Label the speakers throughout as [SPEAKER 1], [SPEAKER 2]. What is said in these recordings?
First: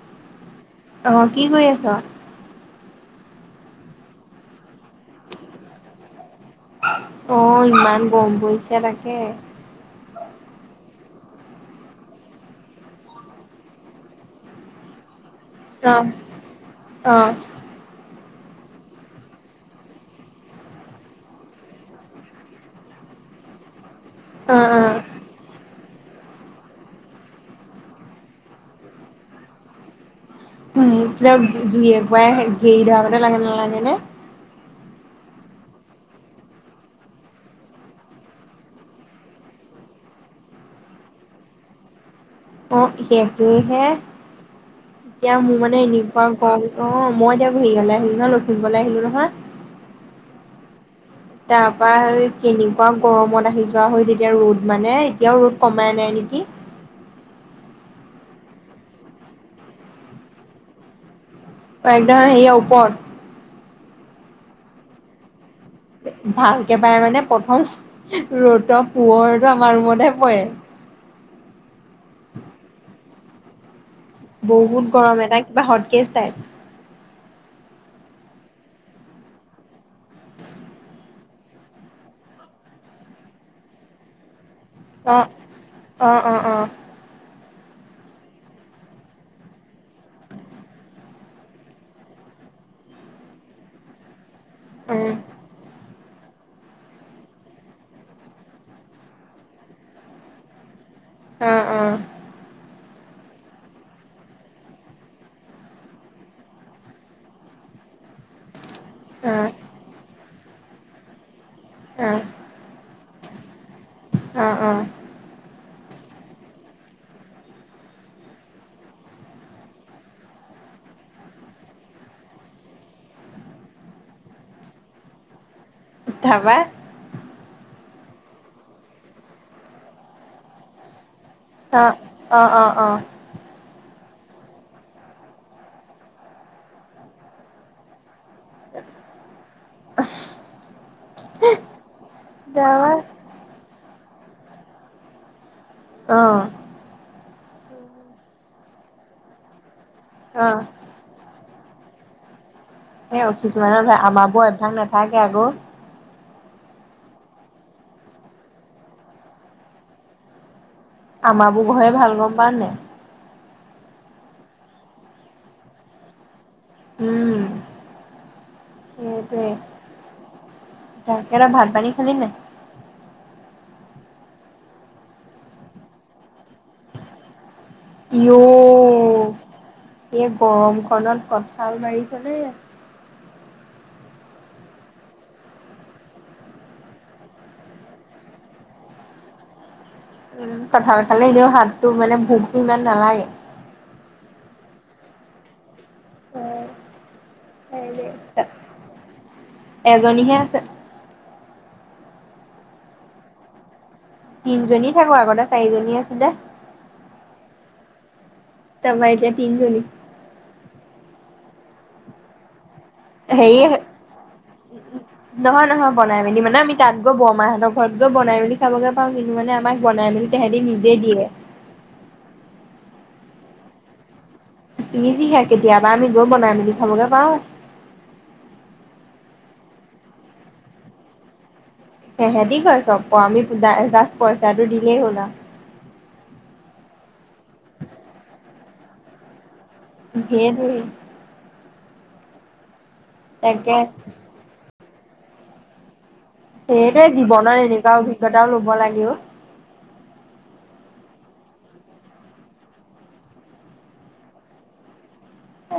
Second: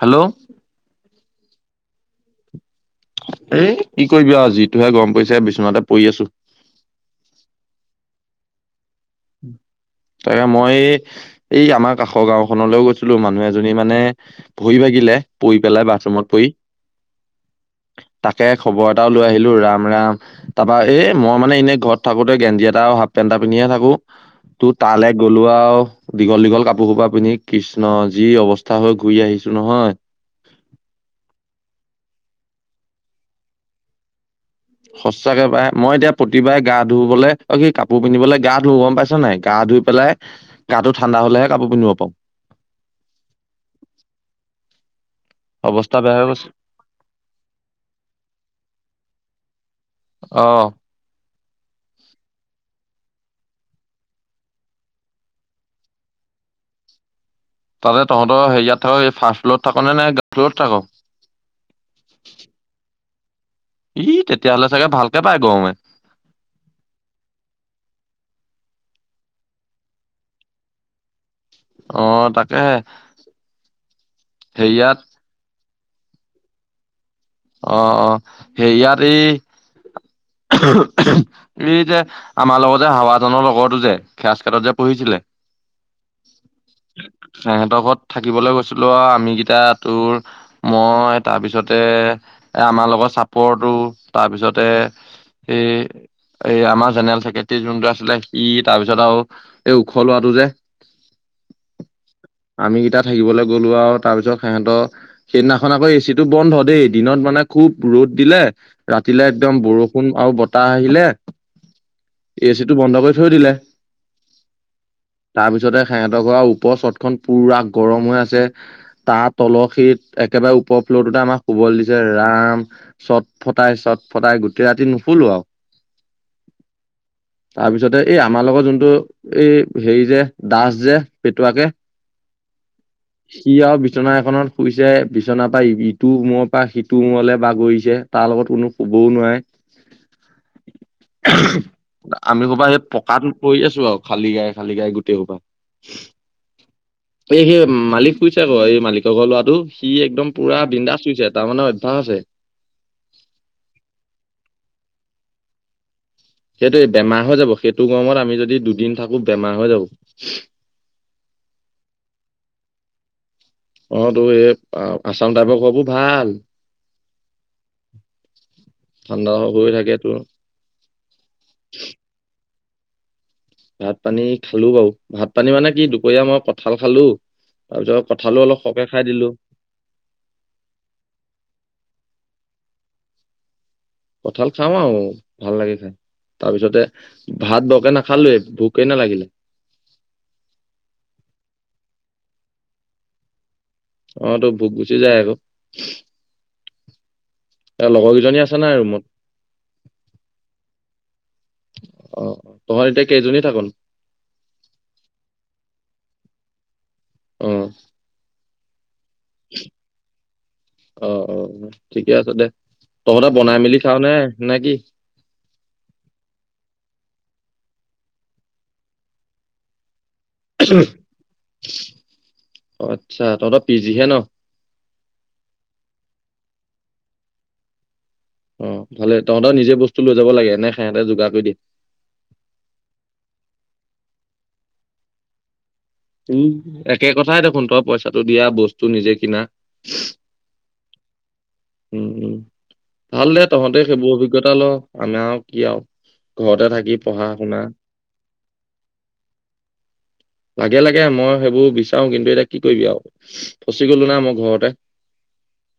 [SPEAKER 1] Hello.
[SPEAKER 2] অ', কি কৰি আছ'?
[SPEAKER 1] এ, কি কৰিবি আৰু যিটোহে গৰম পৰিছে বিচনাতে পৰি আছো।
[SPEAKER 2] অ', ইমান গৰম পৰিছে তাক
[SPEAKER 1] তাকে মই এই আমাৰ কাষৰ গাওঁখনলৈও গৈছিলো মানুহ এজনী মানে ভৰি ভাগিলে। পৰি পেলাই
[SPEAKER 2] অ
[SPEAKER 1] বাথৰুমত পৰি।
[SPEAKER 2] অ
[SPEAKER 1] তাকে খবৰ এটাও লৈ আহিলো ৰাম ৰাম তাৰাপা এ, মই মানে এনেই ঘৰত থাকোতে গেঞ্জি এটা আৰু হাপ পেন্টা পিন্ধিয়ে থাকো,
[SPEAKER 2] অ
[SPEAKER 1] তোৰ তাল গলো আৰু। দীঘল দীঘল কাপোৰ খোপা পিন্ধি কৃষ্ণ যি অৱস্থা হৈ ঘূৰি আহিছো নহয়।
[SPEAKER 2] [unintelligible] জুই একোৱাই হে গেৰি ধৰা আগতে লাহে লাগেনে?
[SPEAKER 1] সঁচাকে পায় মই এতিয়া প্ৰতিবাৰে গা ধুবলে অ', কি কাপোৰ পিন্ধিবলে গা ধু গম পাইছ নাই গা ধুই পেলাই গাটো ঠাণ্ডা হলেহে কাপোৰ পিন্ধিব পাৰো।
[SPEAKER 2] অ, সেইটোৱে হে এতিয়া মোৰ মানে
[SPEAKER 1] অৱস্থা বেয়া হৈ
[SPEAKER 2] এনেকুৱা
[SPEAKER 1] গৈছে
[SPEAKER 2] অ, মই এতিয়া ঘহি ঘালে খুজালো খুলবলে আহিলো নহয়।
[SPEAKER 1] অ',
[SPEAKER 2] তাৰপা কেনেকুৱা গৰমত আহি যোৱা হয় তেতিয়া ৰ'দ মানে এতিয়াও ৰ'দ কমাই নাই নেকি। [inaudible]
[SPEAKER 1] তাতে তহতৰ হেৰিয়াত থাক এই ফাষ্ট ফ্ল'ৰত থাকনে নাই গা, ফ্ল'ৰত থাক।
[SPEAKER 2] একদম হেৰি ওপৰত।
[SPEAKER 1] ই, তেতিয়াহ'লে চাগে ভালকে পায় গৱে।
[SPEAKER 2] ভালকে পায় মানে প্ৰথম ৰ'তৰ পোহৰটো আমাৰ ৰুমতে পৰে। [inaudible]
[SPEAKER 1] অ, তাকেহে।
[SPEAKER 2] বহুত
[SPEAKER 1] হেৰিয়াত
[SPEAKER 2] গৰম এটা কিবা হটকেচ টাইপ।
[SPEAKER 1] অ', - অ', হেৰিয়াতে এই যে আমাৰ লগত যে হাৱাজানৰ লগৰটো যে খাছ [unintelligible] পহিছিলে।
[SPEAKER 2] অ অ', অ', অ',
[SPEAKER 1] সেহেতৰ ঘৰত থাকিবলৈ গৈছিলো আৰু আমিগিটা তোৰ মই তাৰপিছতে এ, আমাৰ লগত চাপৰটো তাৰপিছতে
[SPEAKER 2] উম,
[SPEAKER 1] এ এই আমাৰ জেনেৰেল চেক্ৰেটেৰী যোনটো আছিলে সি তাৰপিছত আৰু এই ওখ লৰাটো যে।
[SPEAKER 2] অহ - অহ।
[SPEAKER 1] মিগিতা থাকিবলে গ'লো আৰু তাৰ পিছত সেহেত' সেইদিনাখন আকৌ এ চিটো বন্ধ দেই। দিনত মানে খুব ৰ'দ দিলে। ৰাতিলে
[SPEAKER 2] অ',
[SPEAKER 1] একদম বৰষুণ আৰু বতাহ আহিলে।
[SPEAKER 2] অ',
[SPEAKER 1] এ চিটো বন্ধ কৰি থৈ দিলে।
[SPEAKER 2] অ', অ',
[SPEAKER 1] তাৰপিছতে সেহেতৰ ঘৰৰ ওপৰ চত খন পুৰা গৰম হৈ আছে। তাৰ তলখিত একেবাৰে উপপ ফ্লৰ আমাৰ শুব দিছে। যে ৰাম চট ফটাই চট ফটাই গোটেই ৰাতি নুসোলো আৰু
[SPEAKER 2] তাৰপা
[SPEAKER 1] তাৰপিছতে এই আমাৰ লগত যোনটো এই হেৰি যে দাস যে পেটুৱাকে
[SPEAKER 2] অ', অ', অ', অ',
[SPEAKER 1] সি আৰু বিচনা এখনত শুইছে বিছনাৰ পৰা ইটো মৰ পৰা সিটো মোৰলৈ বাাগৰিছে। তাৰ লগত কোনো ক'বও নোৱাৰে আমি ক'বাত সেই
[SPEAKER 2] ধাবা
[SPEAKER 1] পকটো পৰি আছো আৰু। খালী গায় - খালী গায় গোটেই সোবা
[SPEAKER 2] অহ ',
[SPEAKER 1] এই সেই মালিক শুইছে আকৌ এই মালিকৰ ঘৰ লৰাটো সি একদম পুৰা
[SPEAKER 2] অ',
[SPEAKER 1] বিন্দা চুইছে। তাৰমানে অভ্যয়াস আছে।
[SPEAKER 2] এ অ, কিছুমানৰ ভ আমাৰাবোৰ এমথাক নাথাকে আকৌ।
[SPEAKER 1] সেইটো বেমাৰ হৈ যাব সেইটো গৰমত আমি যদি দুদিন থাকো বেমাৰ হৈ যাব।
[SPEAKER 2] আমাবোৰ ঘয়ে ভাল গম পা নে
[SPEAKER 1] অ, তোৰ এই আছাম টাইপৰ কবোৰ ভাল।
[SPEAKER 2] উম,
[SPEAKER 1] ঠাণ্ডা
[SPEAKER 2] সেইটোৱে
[SPEAKER 1] হৈ থাকে তোৰ।
[SPEAKER 2] তাকে ভাত পানী খালি নে।
[SPEAKER 1] ভাত পানী খালো বাৰু ভাত পানী মানে কি দুপৰীয়া মই কঠাল খালো। তাৰপিছত কঁঠালো
[SPEAKER 2] ইঔ
[SPEAKER 1] অলপ সৰহকে খাই দিলো
[SPEAKER 2] এ গৰম খনত কঠাল মাৰিছেনে।
[SPEAKER 1] কঠাল খাও আৰু ভাল লাগে খাই। তাৰপিছতে ভাত বৰকে নাখালোৱে ভোকেই নালাগিল
[SPEAKER 2] উম, কথা পথালে এনেও হাতটো মানে ভোকটো ইমান নালাগে।
[SPEAKER 1] অ, তো ভোক গুচি যায় আকৌ। লগৰ কেইজনী আছে নাই ৰুমত।
[SPEAKER 2] এজনীহে আছে।
[SPEAKER 1] অ, তহত এতিয়া কেইজনী থাক।
[SPEAKER 2] তিনিজনী থাকো আগতে চাৰিজনী আছিলে
[SPEAKER 1] উম
[SPEAKER 2] তাপা এতিয়া তিন জনি
[SPEAKER 1] অ অ ঠিকে আছে দে তহঁতে বনাই
[SPEAKER 2] হেৰি
[SPEAKER 1] মেলি খাও নে নে কি
[SPEAKER 2] নহয় নহয় বনাই মেলি মানে আমি তাত গৈ বৰমাহ হঁতক ঘৰত গৈ বনাই মেলি খাবগে পাওঁ কিন্তু মানে আমাক বনাই মেলি তেহেতি নিজেই দিয়ে
[SPEAKER 1] অ আচ্ছা তহঁতৰ পিজিহে ন
[SPEAKER 2] পজিহে কেতিয়াবা আমি গৈ বনাই মেলি খাবগে পাওঁ
[SPEAKER 1] অ ভালে তহঁতৰ নিজে বস্তু লৈ যাব লাগে এনে সেহঁতে যোগাৰ কৰি দিয়ে
[SPEAKER 2] সেহেতি কৰে চব ক আমি জাষ্ট পইচাটো দিলেই হুল আও
[SPEAKER 1] উম একে কথাই দেখোন তই পইচাটো দিয়া বস্তু নিজে কিনা
[SPEAKER 2] সেইটোৱেই
[SPEAKER 1] উম উম ভাল দে
[SPEAKER 2] তাকে
[SPEAKER 1] তহঁতে সেইবোৰ অভিজ্ঞতা ল আমাৰ আও কি আও
[SPEAKER 2] সেইটোৱে জীৱনত এনেকুৱা অভিজ্ঞতাও লব লাগেও
[SPEAKER 1] লাগে লাগে মই সেইবোৰ বিচাৰো কিন্তু এতিয়া কি কৰিবি আও ফচি গলো না মই ঘৰতে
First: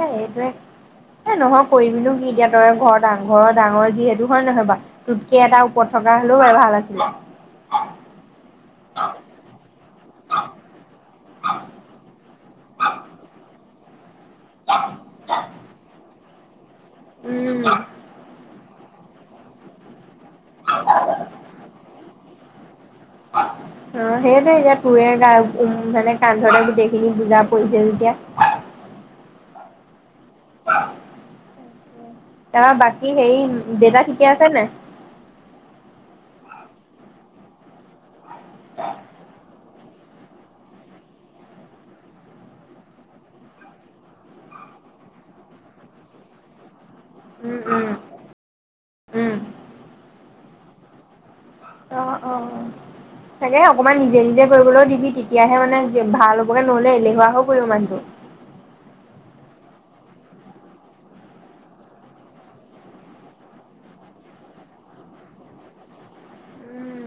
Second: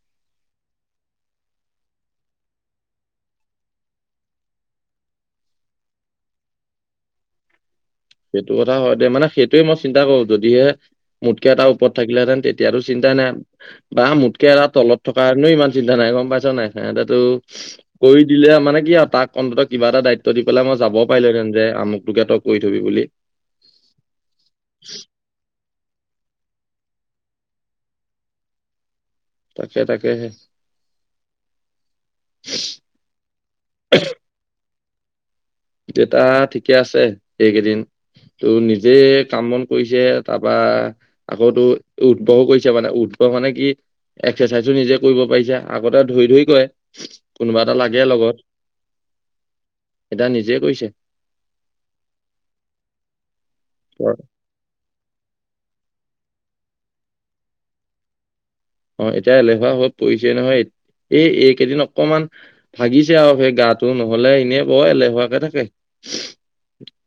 [SPEAKER 2] এই এইটোৱে এ নহয় কৰিবিনো কি এতিয়া তই ঘৰ ঘৰ ডাঙৰ যিহেতু হয় নহয় বা তোতকে এটা ওৰত থক কা হ'লেও বাই ভাল আছিলে
[SPEAKER 1] সেইটো কথা হয় দে মানে সেইটোৱে মই চিন্তা কৰো যদিহে মোতকে এটা ওপৰত থাকিলেতেন তেতিয়াতো চিন্তা নাই বা মোকে এৰা তলত থকা হেতেনো ইমান চিন্তা নাই গম পাইছা নাই। সেহেতেটো
[SPEAKER 2] উম
[SPEAKER 1] কৰি দিলে আ মানে কি আ তাক অন্তত কিবা এটা দায়িত ত' দি পেলাই মই পেলাই মই যাব পাৰিলোহেঁতেন যে আমুটোকে
[SPEAKER 2] অ, সেইটোৱে এতিয়া [unintelligible] কান্ধতে গোটেইখিনি বুজা পৰিছে যেতিয়া।
[SPEAKER 1] তাকে-তাকেহে।
[SPEAKER 2] [unintelligible] [unintelligible] বাকী হেৰি দেউতা ঠিকে আছে নে নাই?
[SPEAKER 1] দেউতা ঠিকে আছে এইকেইদিন ত' নিজে কাম বন কৰিছে তাৰপৰা আকৌ তো [unintelligible] কৰিছে মানে [unintelligible] মানে কি এক্সাৰচাইজ [unintelligible] নিজে কৰিব পাৰিছা আগতে ধৰি-ধৰি কয়ে।
[SPEAKER 2] উম
[SPEAKER 1] কোনোবা এটা
[SPEAKER 2] উম
[SPEAKER 1] লাগে লগত
[SPEAKER 2] উম
[SPEAKER 1] এতিয়া নিজে কৰিছে।
[SPEAKER 2] অ', অ', ছাগে অকমান নিজে নিজে কৰিবলৈ [unintelligible] এতিয়াহে মানে ভাল হ'বকে নহ'লে এলেহুৱাও কৰিব মানুহটো।
[SPEAKER 1] অ, এতিয়া এলেহুৱা হৈত পৰিছে নহয় এইট এই এইকেইদিন অকমান ভাগিছে আৰু সেই গাটো নহলে এনেই বৰ এলেহুৱাকে থাকে।
[SPEAKER 2] [inaudible]
[SPEAKER 1] [inaudible]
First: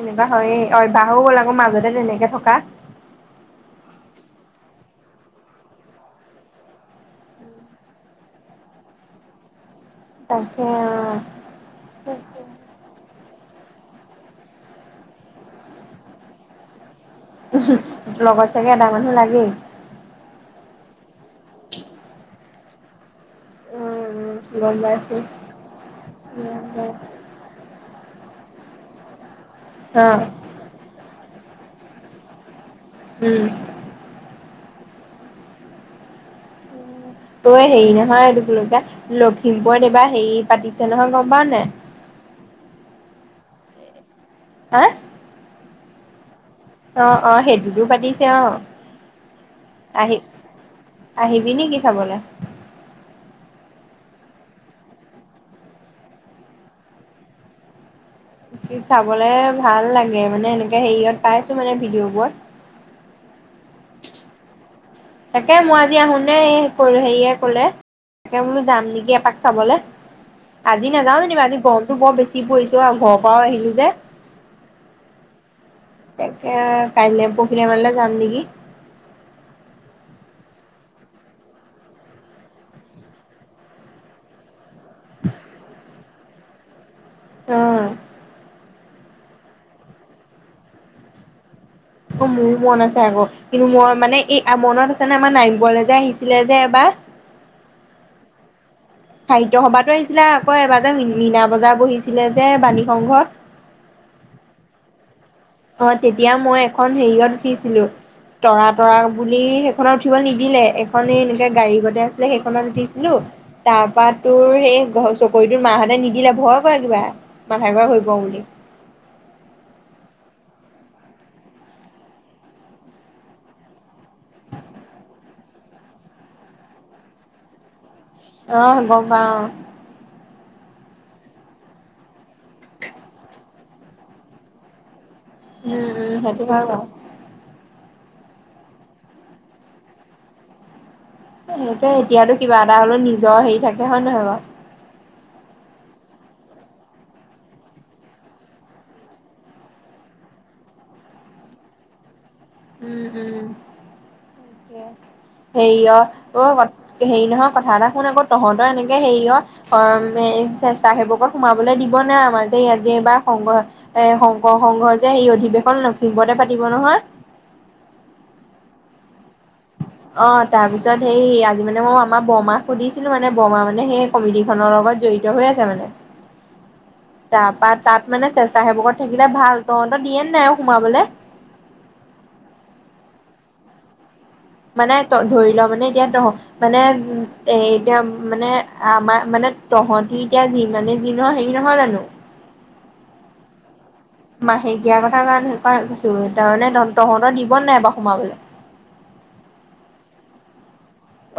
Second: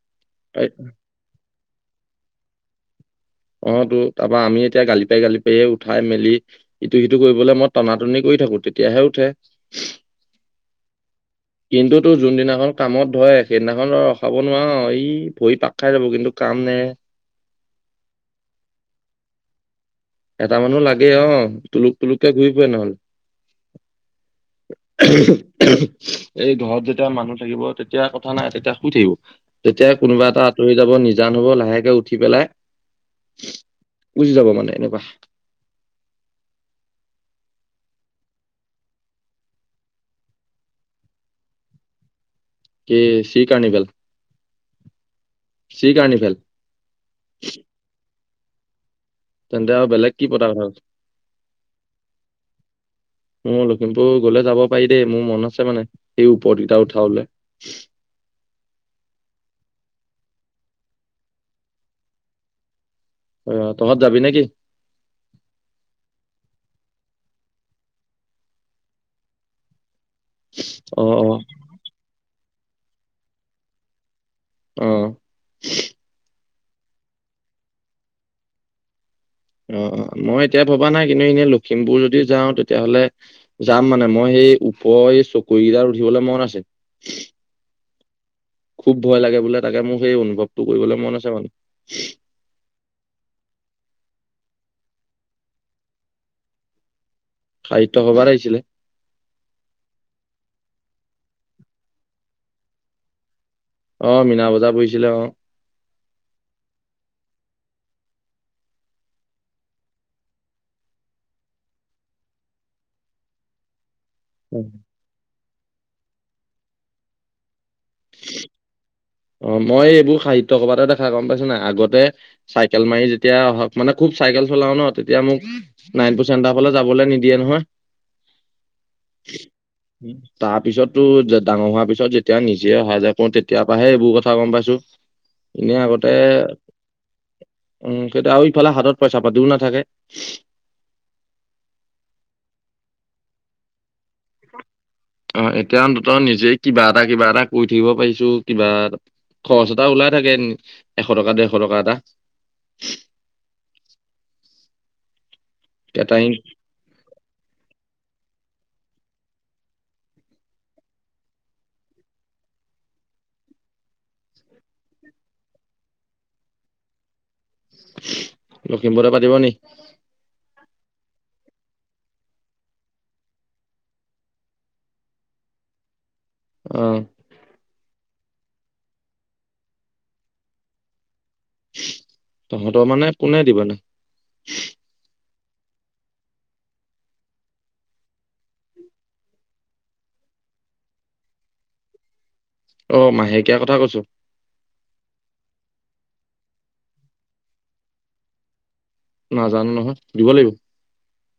[SPEAKER 2] এনেকুৱা হইয়ে অভ্যাস হৈ গ'ল আকৌ মাজতে তেনেকে থকা।
[SPEAKER 1] অ, তো তাৰ পা আমি এতিয়া গালি পাই -গালি পাইয়ে উঠাই মেলি ইটো-সিটো কৰিবলৈ মই টনা-টনি কৰি [unintelligible] থাকো তেতিয়াহে উঠে। [unintelligible]
[SPEAKER 2] তাকে
[SPEAKER 1] কিন্তু
[SPEAKER 2] অ
[SPEAKER 1] তোৰ যোনদিনাখন কামত ধয়ে সেইদিনাখন ৰ-ৰখাব নোৱাৰ ই ভৰি পাক খাই যাব কিন্তু কাম নে
[SPEAKER 2] [unintelligible] লগত চাগে এটা মানুহ লাগেই।
[SPEAKER 1] এটা মানুহ লাগে অ' তুলুক তুলুককে ঘূৰি ফুৰে নহলে।
[SPEAKER 2] উম উম গম পাইছো
[SPEAKER 1] এই ঘৰত যেতিয়া মানুহ থাকিব তেতিয়া তেতিয়া কথা নাই তেতিয়া শুই থাকিব, যেতিয়া
[SPEAKER 2] অ
[SPEAKER 1] কোনোবা এটা আঁতৰি যাব নিজান হব লাহেকে উঠি পেলাই
[SPEAKER 2] উম
[SPEAKER 1] গুছি যাব মানে এনেকুৱা।
[SPEAKER 2] ত এই হেৰি নহয় এইটো কি বুলি কয় লখিমপুৰত এইবাৰ হেৰি পাতিছে নহয় গম পাও নে নাই?
[SPEAKER 1] কি চি কাৰ্ণিভেল
[SPEAKER 2] আ
[SPEAKER 1] চি কাৰ্ণিভেল।
[SPEAKER 2] অ', অ', সেইটোতো পাতিছে অ'।
[SPEAKER 1] তেন্তে আৰু বেলেগ
[SPEAKER 2] আহি
[SPEAKER 1] কি পতা কথা
[SPEAKER 2] আহিবি নেকি চাবলে?
[SPEAKER 1] [unintelligible] [unintelligible] গ'লে যাব পাৰি দেই, মোৰ মন আছে মানে সেই ওপৰতকিটা উঠাবলে
[SPEAKER 2] চাবলে ভাল লাগে মানে এনেকে হেৰিয়ত পাইছোঁ মানে ভিডিঅ'বোৰত।
[SPEAKER 1] অ', তহঁত যাবি নেকি?
[SPEAKER 2] তাকে, মই আজি আহোতে [unintelligible] হেৰিয়ে ক'লে তাকে, বোলো যাম নেকি এপাক চাবলে। আজি
[SPEAKER 1] অ
[SPEAKER 2] নাযাওঁ
[SPEAKER 1] অ
[SPEAKER 2] যেনিবা আজি গৰমতো বৰ বেছি পৰিছে অ', ঘৰৰ পৰায়ো আহিলোঁ যে
[SPEAKER 1] অ'।
[SPEAKER 2] এ, কাইলৈ, পৰহিলৈ মানলে যাম নিকি।
[SPEAKER 1] অ', অ', মই এতিয়া ভবা নাই কিন্তু এনেই লখিমপুৰ যদি যাওঁ তেতিয়াহ'লে যাম মানে মই এই উপৰৰ এই চকৰীকেইটাত উঠিবলৈ মন আছে।
[SPEAKER 2] অ'।
[SPEAKER 1] খুব ভয় লাগে বোলে তাকে মোৰ সেই অনুভৱটো কৰিবলৈ মন আছে বাৰু।
[SPEAKER 2] অ' মোৰো মন আছে আকৌ কিন্তু মই মানে এই মনত আছে নে আমাৰ নামঘৰলৈ যে আহিছিলে যে এবাৰ
[SPEAKER 1] সাহিত্য সভাত আহিছিলে
[SPEAKER 2] সাহিত্য সভাতো আহিছিলে আকৌ এবাৰ মীনা বজাৰ বহিছিলে যে বাণী সংঘত।
[SPEAKER 1] অ' মীনা বজাৰ বহিছিলে অ'
[SPEAKER 2] অ' তেতিয়া মই এখন হেৰিয়ত উঠিছিলো তৰা তৰা বুলি সেইখনত উঠিব নিদিলে, এখননে এনেকে গাড়ী গতে আছিলে সেইখনত উঠিছিলো। তাৰপা তোৰ সেই চকৰি তোৰ মাহঁতে নিদিলে ভয় কৰে কিবা। ঘূৰাই হৈ পৰো বুলি
[SPEAKER 1] অ' মই এইবোৰ সাহিত্য সভাত তই এটা কথা গম পাইছ নাই, আগতে চাইকেল মাৰি যেতিয়া মানে খুব চাইকেল চলাও ন তেতিয়া মোক [unintelligible] চেণ্টাৰ ফালে যাবলৈ নিদিয়ে নহয়।
[SPEAKER 2] আহ গম পাও।
[SPEAKER 1] তাৰ পিছতো ডাঙৰ হোৱাৰ পিছত যেতিয়া নিজে অহা যায় কৰো তেতিাৰ পৰাহে এইবোৰ কথা গম পাইছো।
[SPEAKER 2] উম
[SPEAKER 1] এনেই আগতে
[SPEAKER 2] উম সেইটো হয় বাৰু
[SPEAKER 1] উম সেইতিয়া আৰু ইফালে হাতত পইচা পাতিও নাথাকে।
[SPEAKER 2] সেই এতিয়াতো কিবা এটা হলেও নিজৰ হেৰি থাকে হয় নহয় বাৰু
[SPEAKER 1] অ' এতিয়া অন্তত নিজেই কিবা এটা কিবা এটা কৰি থাকিব পাৰিছো কিবা এ খৰচ এটা ওলাই থাকে, এশ টকা ডেৰশ টকা এটা।
[SPEAKER 2] উম উম। হেৰি
[SPEAKER 1] এতিয়া টাইম
[SPEAKER 2] অ' অ' হেৰি নহয় কথা এটা শুন আকৌ। তহঁতৰ এনেকে হেৰিয় অ' চ চ সেইবকত সোমাবলে দিব নে আমাৰ যে ইয় যে এইবাৰ সংঘ এ শংকৰ সংঘ যে সেই অধিৱেশন লখিমপতে পাতিব নহয়।
[SPEAKER 1] লখিমপুৰে পাতিব নি?
[SPEAKER 2] অ তাৰপিছত সেই আজি মানে মই আমাৰ বৰমাক সুধিছিলো মানে বৰমা মানে সেই কমিডি খনৰ লগত জড়িত হৈ আ মানে
[SPEAKER 1] অ
[SPEAKER 2] তাৰ পাত তাত মানে চেচাাসেৱকত থাকিলে ভাল তহঁতৰ দিয়ে নাই আৰু সোমাবলৈ?
[SPEAKER 1] তহঁতৰ মানে কোনে দিব ন?
[SPEAKER 2] মানে তই ধৰি মানে এতিয়া তহ মানে উ এ এতিয়া মানে আমাৰ মানে তহতি এতিয়া মানে দিনৰ হেৰি নহয় জানো?
[SPEAKER 1] অ' মাহেকীয়া কথা কৈছো?
[SPEAKER 2] সেই দিয়া কথা কাৰণ কৈছো তাৰমানে তহঁতৰ দিব নাই বাৰ সোমাবলৈ
[SPEAKER 1] নাজানো নহয় দিব লাগিব।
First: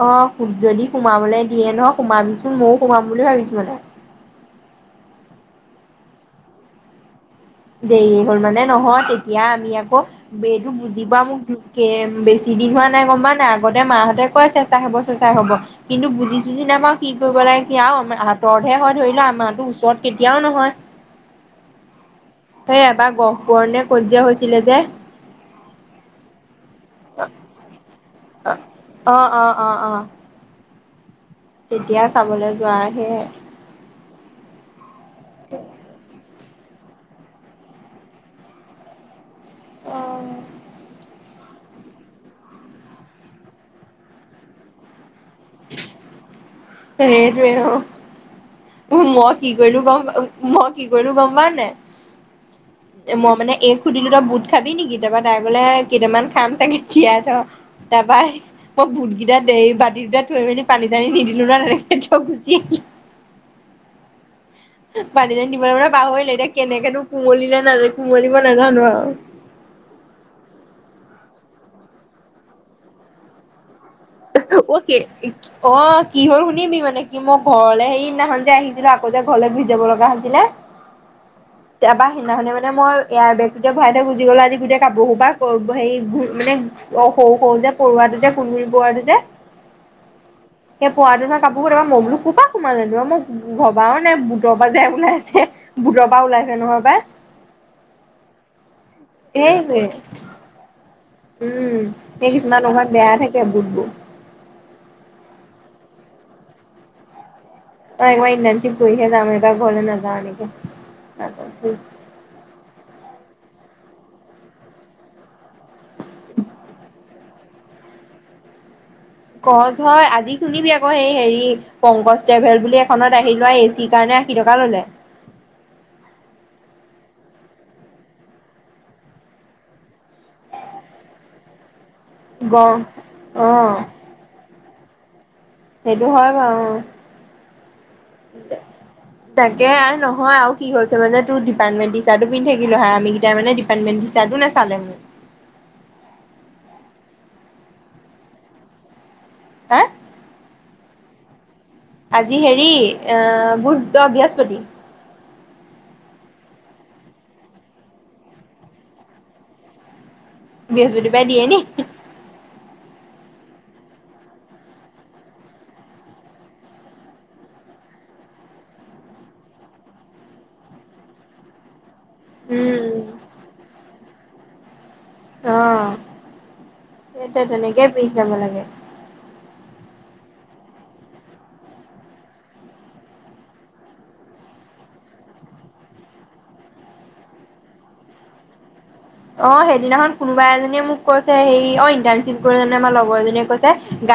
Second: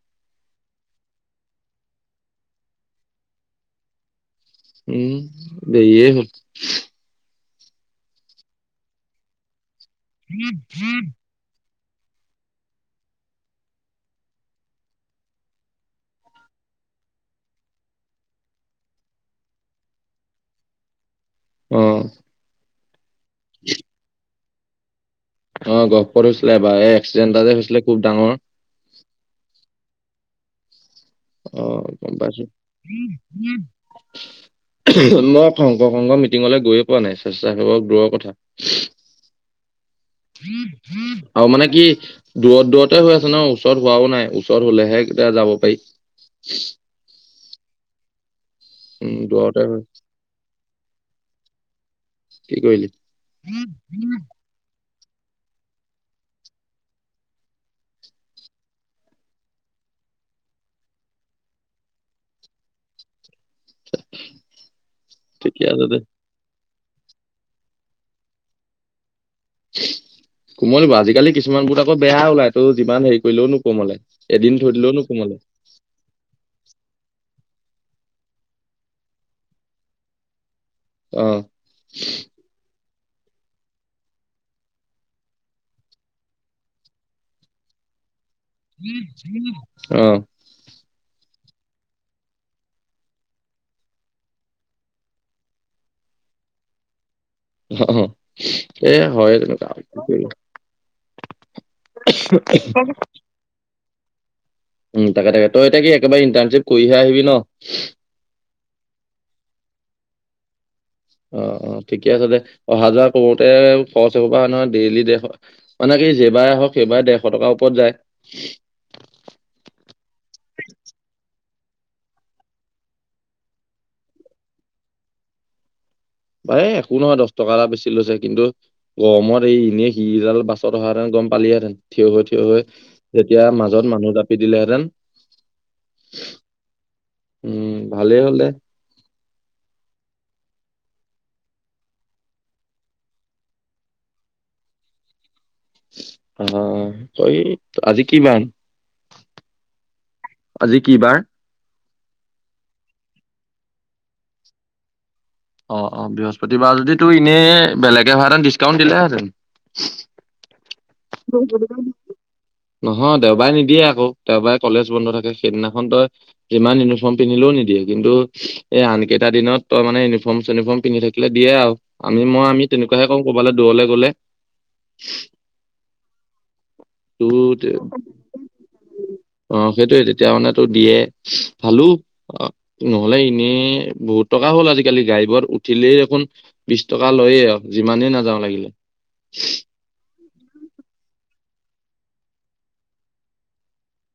[SPEAKER 2] অ যদি সোমাবলৈ দিয়ে নহ সোমাবিচোন, ময়ো সোমাম বুলি ভাবিছো মানে।
[SPEAKER 1] উম। দেৰি হ'ল।
[SPEAKER 2] দেৰি হ'ল মানে নহয়। তেতিয়া আমি আকৌ বেইটো বুজি পোৱা মোক। কে বেছি দিন হোৱা নাই গ'ম পা নাই। আগতে মাহঁতে কয় চেঁচা হ'ব চেঁচা হ'ব কিন্তু বুজি চুজি নাই। তেতিয়া আমাৰ কি কৰিব লাগে। কি আৰু আমাৰ আতৰতহে হয় ধৰিলোৱা আমাৰতো ওচৰত কেতিয়াও নহয়।
[SPEAKER 1] উম।
[SPEAKER 2] এই এবাৰ গহপুৰৰ নে ক'ৰবাত হৈছিলে যে।
[SPEAKER 1] অ গহপুৰত হৈছিলে এবাৰ এই এক্সিডেণ্টটা যে হৈছিলে খুব ডাঙৰ।
[SPEAKER 2] অ, অ, অ, অ।
[SPEAKER 1] আহ
[SPEAKER 2] তেতিয়া
[SPEAKER 1] গ'ম পাইছো।
[SPEAKER 2] চাবলৈ যোৱা সেয়াই
[SPEAKER 1] শংকৰ শংঘ মিটিঙলৈ গৈয়ে পোৱা নাই। স্বেচ্ছাসেৱক দূৰৰ কথা।
[SPEAKER 2] অ।
[SPEAKER 1] আৰু মানে কি দূৰত দূৰতে হৈ আছে ন ওচৰত হোৱাও নাই ওচৰত হ'লে হে। তেতিয়া যাব পাৰি।
[SPEAKER 2] যি নহওঁক
[SPEAKER 1] উম
[SPEAKER 2] মই কি
[SPEAKER 1] দূৰতে
[SPEAKER 2] কৰিলোঁ
[SPEAKER 1] হয়
[SPEAKER 2] গ'ম মই কি কৰিলোঁ গম পাৱনে নাই।
[SPEAKER 1] কি কৰিলি
[SPEAKER 2] মই মানে এই সুধিলো তই বুট খাবি নেকি? কেতিয়াবা তাই বোলে কেইটামান খাম চাগে তিয়াই থ। তাৰপা মই বুট কেইটাত দেহি বাতিটোতে থৈ মেলি পানী চানী নিদিলোঁ ন তেনেকে থয় গুচি আহিলোঁ। [unintelligible] পানী চানি
[SPEAKER 1] ঠিকে
[SPEAKER 2] দিবলৈ মানে
[SPEAKER 1] আছে দে
[SPEAKER 2] পাহৰিলোঁ। এতিয়া কেনেকেনো কোমলিলে নাজানো কুমলিব নাজানো আৰু।
[SPEAKER 1] কোমলিব আজিকালি কিছুমান বোটত আকৌ বেয়া ওলাই তো যিমান হেৰি কৰিলেও নো।
[SPEAKER 2] অ, নে অ, কিহ হ'ল শুনিবি মানে কি মোক। ঘৰলে সেইদিনাহন যে আহিছিলো আকৌযে ঘৰলে ঘোৰি জাব লগা হৈছিলে।
[SPEAKER 1] অ
[SPEAKER 2] এবাৰ সেইদিনাখনে মানে মই। এয়াৰ বেগটোতে ভৰাই থৈ গুজি গ'লো। আজি গোটেই কাপোৰ সোপা হেৰি মানে অ সৰু সৰু যে পৰুৱাটো যে। শুনিবোৱাৰী।
[SPEAKER 1] আহ।
[SPEAKER 2] পৰুৱাটো কাপোৰ কেইটা মই বো কোৰপা সোমাল নেনো, মই ভৰবাও নাই বুটৰ পৰা যোই ওলাই আছে বুটৰ পৰা। ওলাইছে নহয় বাই।
[SPEAKER 1] অ এ হয় কাম।
[SPEAKER 2] সেইটোৱে উম। সেই কিছুমান অহাত বেয়া থাকে বুটবোৰ।
[SPEAKER 1] উম। তাকে তাকে তই এতিয়া কি একেবাৰে ইণ্টাৰ্শ্বিপ কৰিহে আহিবি ন।
[SPEAKER 2] অ ইনণ্টেটচিপ কৰিহে যাম এবাৰ ঘৰলৈ নাজাও এনেকে।
[SPEAKER 1] অ, অ ঠিকে আছে দে অহা যোৱা কৰোতে খৰচ হ'ব পৰা হয় নহয় ডেইলি দেৰ। মানে কি যেবাৰে আহক সেইবাৰে ডেৰশ টকাৰ ওপৰত যায়।
[SPEAKER 2] সহজ হয় আজি শুনিবি আকৌ সেই হেৰি পংকজ ট্ৰেভেল বুলি এখনত আহি লোৱা এ চিৰ কাৰণে আশী টকা ল'লে।
[SPEAKER 1] বাই একো নহয় দহ টকা এটা বেছি লৈছে কিন্তু। গৰমত এই এনেই সিডাল বাছত অহাহেঁতেন গ'ম পালিহেঁতেন। থিয় হৈ। থিয় হৈ। যেতিয়া
[SPEAKER 2] গ অ
[SPEAKER 1] মাজত মানুহ জাপি দিলেহেঁতেন।
[SPEAKER 2] সেইটো হয় বাৰু।
[SPEAKER 1] উম ভালেই হ'ল দে
[SPEAKER 2] তাকে নহয় আৰু কি হ‌। মানে তোৰ ডিপ্টমেণ্ট চাৰ্টিফিকেট থাকিলে হয় আমি কেইটাই ডিপ্টমেণ্ট চাৰট নাচালে মোৰ।
[SPEAKER 1] অ, ত আজি কিমান।
[SPEAKER 2] হা
[SPEAKER 1] আজি কি বাৰ।
[SPEAKER 2] আজি হেৰি আহ বুধ অ বৃহস্পতি।
[SPEAKER 1] অ, অ বৃহস্পতিবাৰ যদি ত এনেই বেলেগে হোৱা হেতেন ডিচকাউন্ট দিলেহেঁতেন।
[SPEAKER 2] বৃহস্পতিবাৰে দিয়েনে।
[SPEAKER 1] নহয় দেওবাৰে নিদিয়ে আকৌ। দেওবাৰে কলেজ বন্ধ থাকে। সেইদিনাখন তই যিমান ইউনিফৰ্ম পিন্ধিলো। নিদিয়ে কিন্তু এই আনকেইটা দিনত তই মানে ইউনিফৰ্ম চিউনিফৰ্ম পিন্ধি থাকিলে দিয়ে আৰু। আমি মই আমি
[SPEAKER 2] উম
[SPEAKER 1] তেনেকুৱাহে কৰো কৰবালৈ দূৰলে গ'লে।
[SPEAKER 2] অ',
[SPEAKER 1] তো
[SPEAKER 2] সেই তেনেকে পিন্ধি যাব লাগে
[SPEAKER 1] অ' সেইটোৱে তেতিয়া মানে তোৰ দিয়ে। খালো নহলে এনেই বহুত টকা হ'ল আজিকালি গাড়ীবোৰত উঠিলেই দেখোন বিশ টকা লয়ে আও যিমানেই নাযাওঁ লাগিলে
[SPEAKER 2] অ সেইদিনাখন কোনোবা এজনীয়ে মোক কৈছে সেই অ ইটাৰশ্বিপ কৰি মানে আমাৰ লগৰ এজনীয়ে কৈছে গা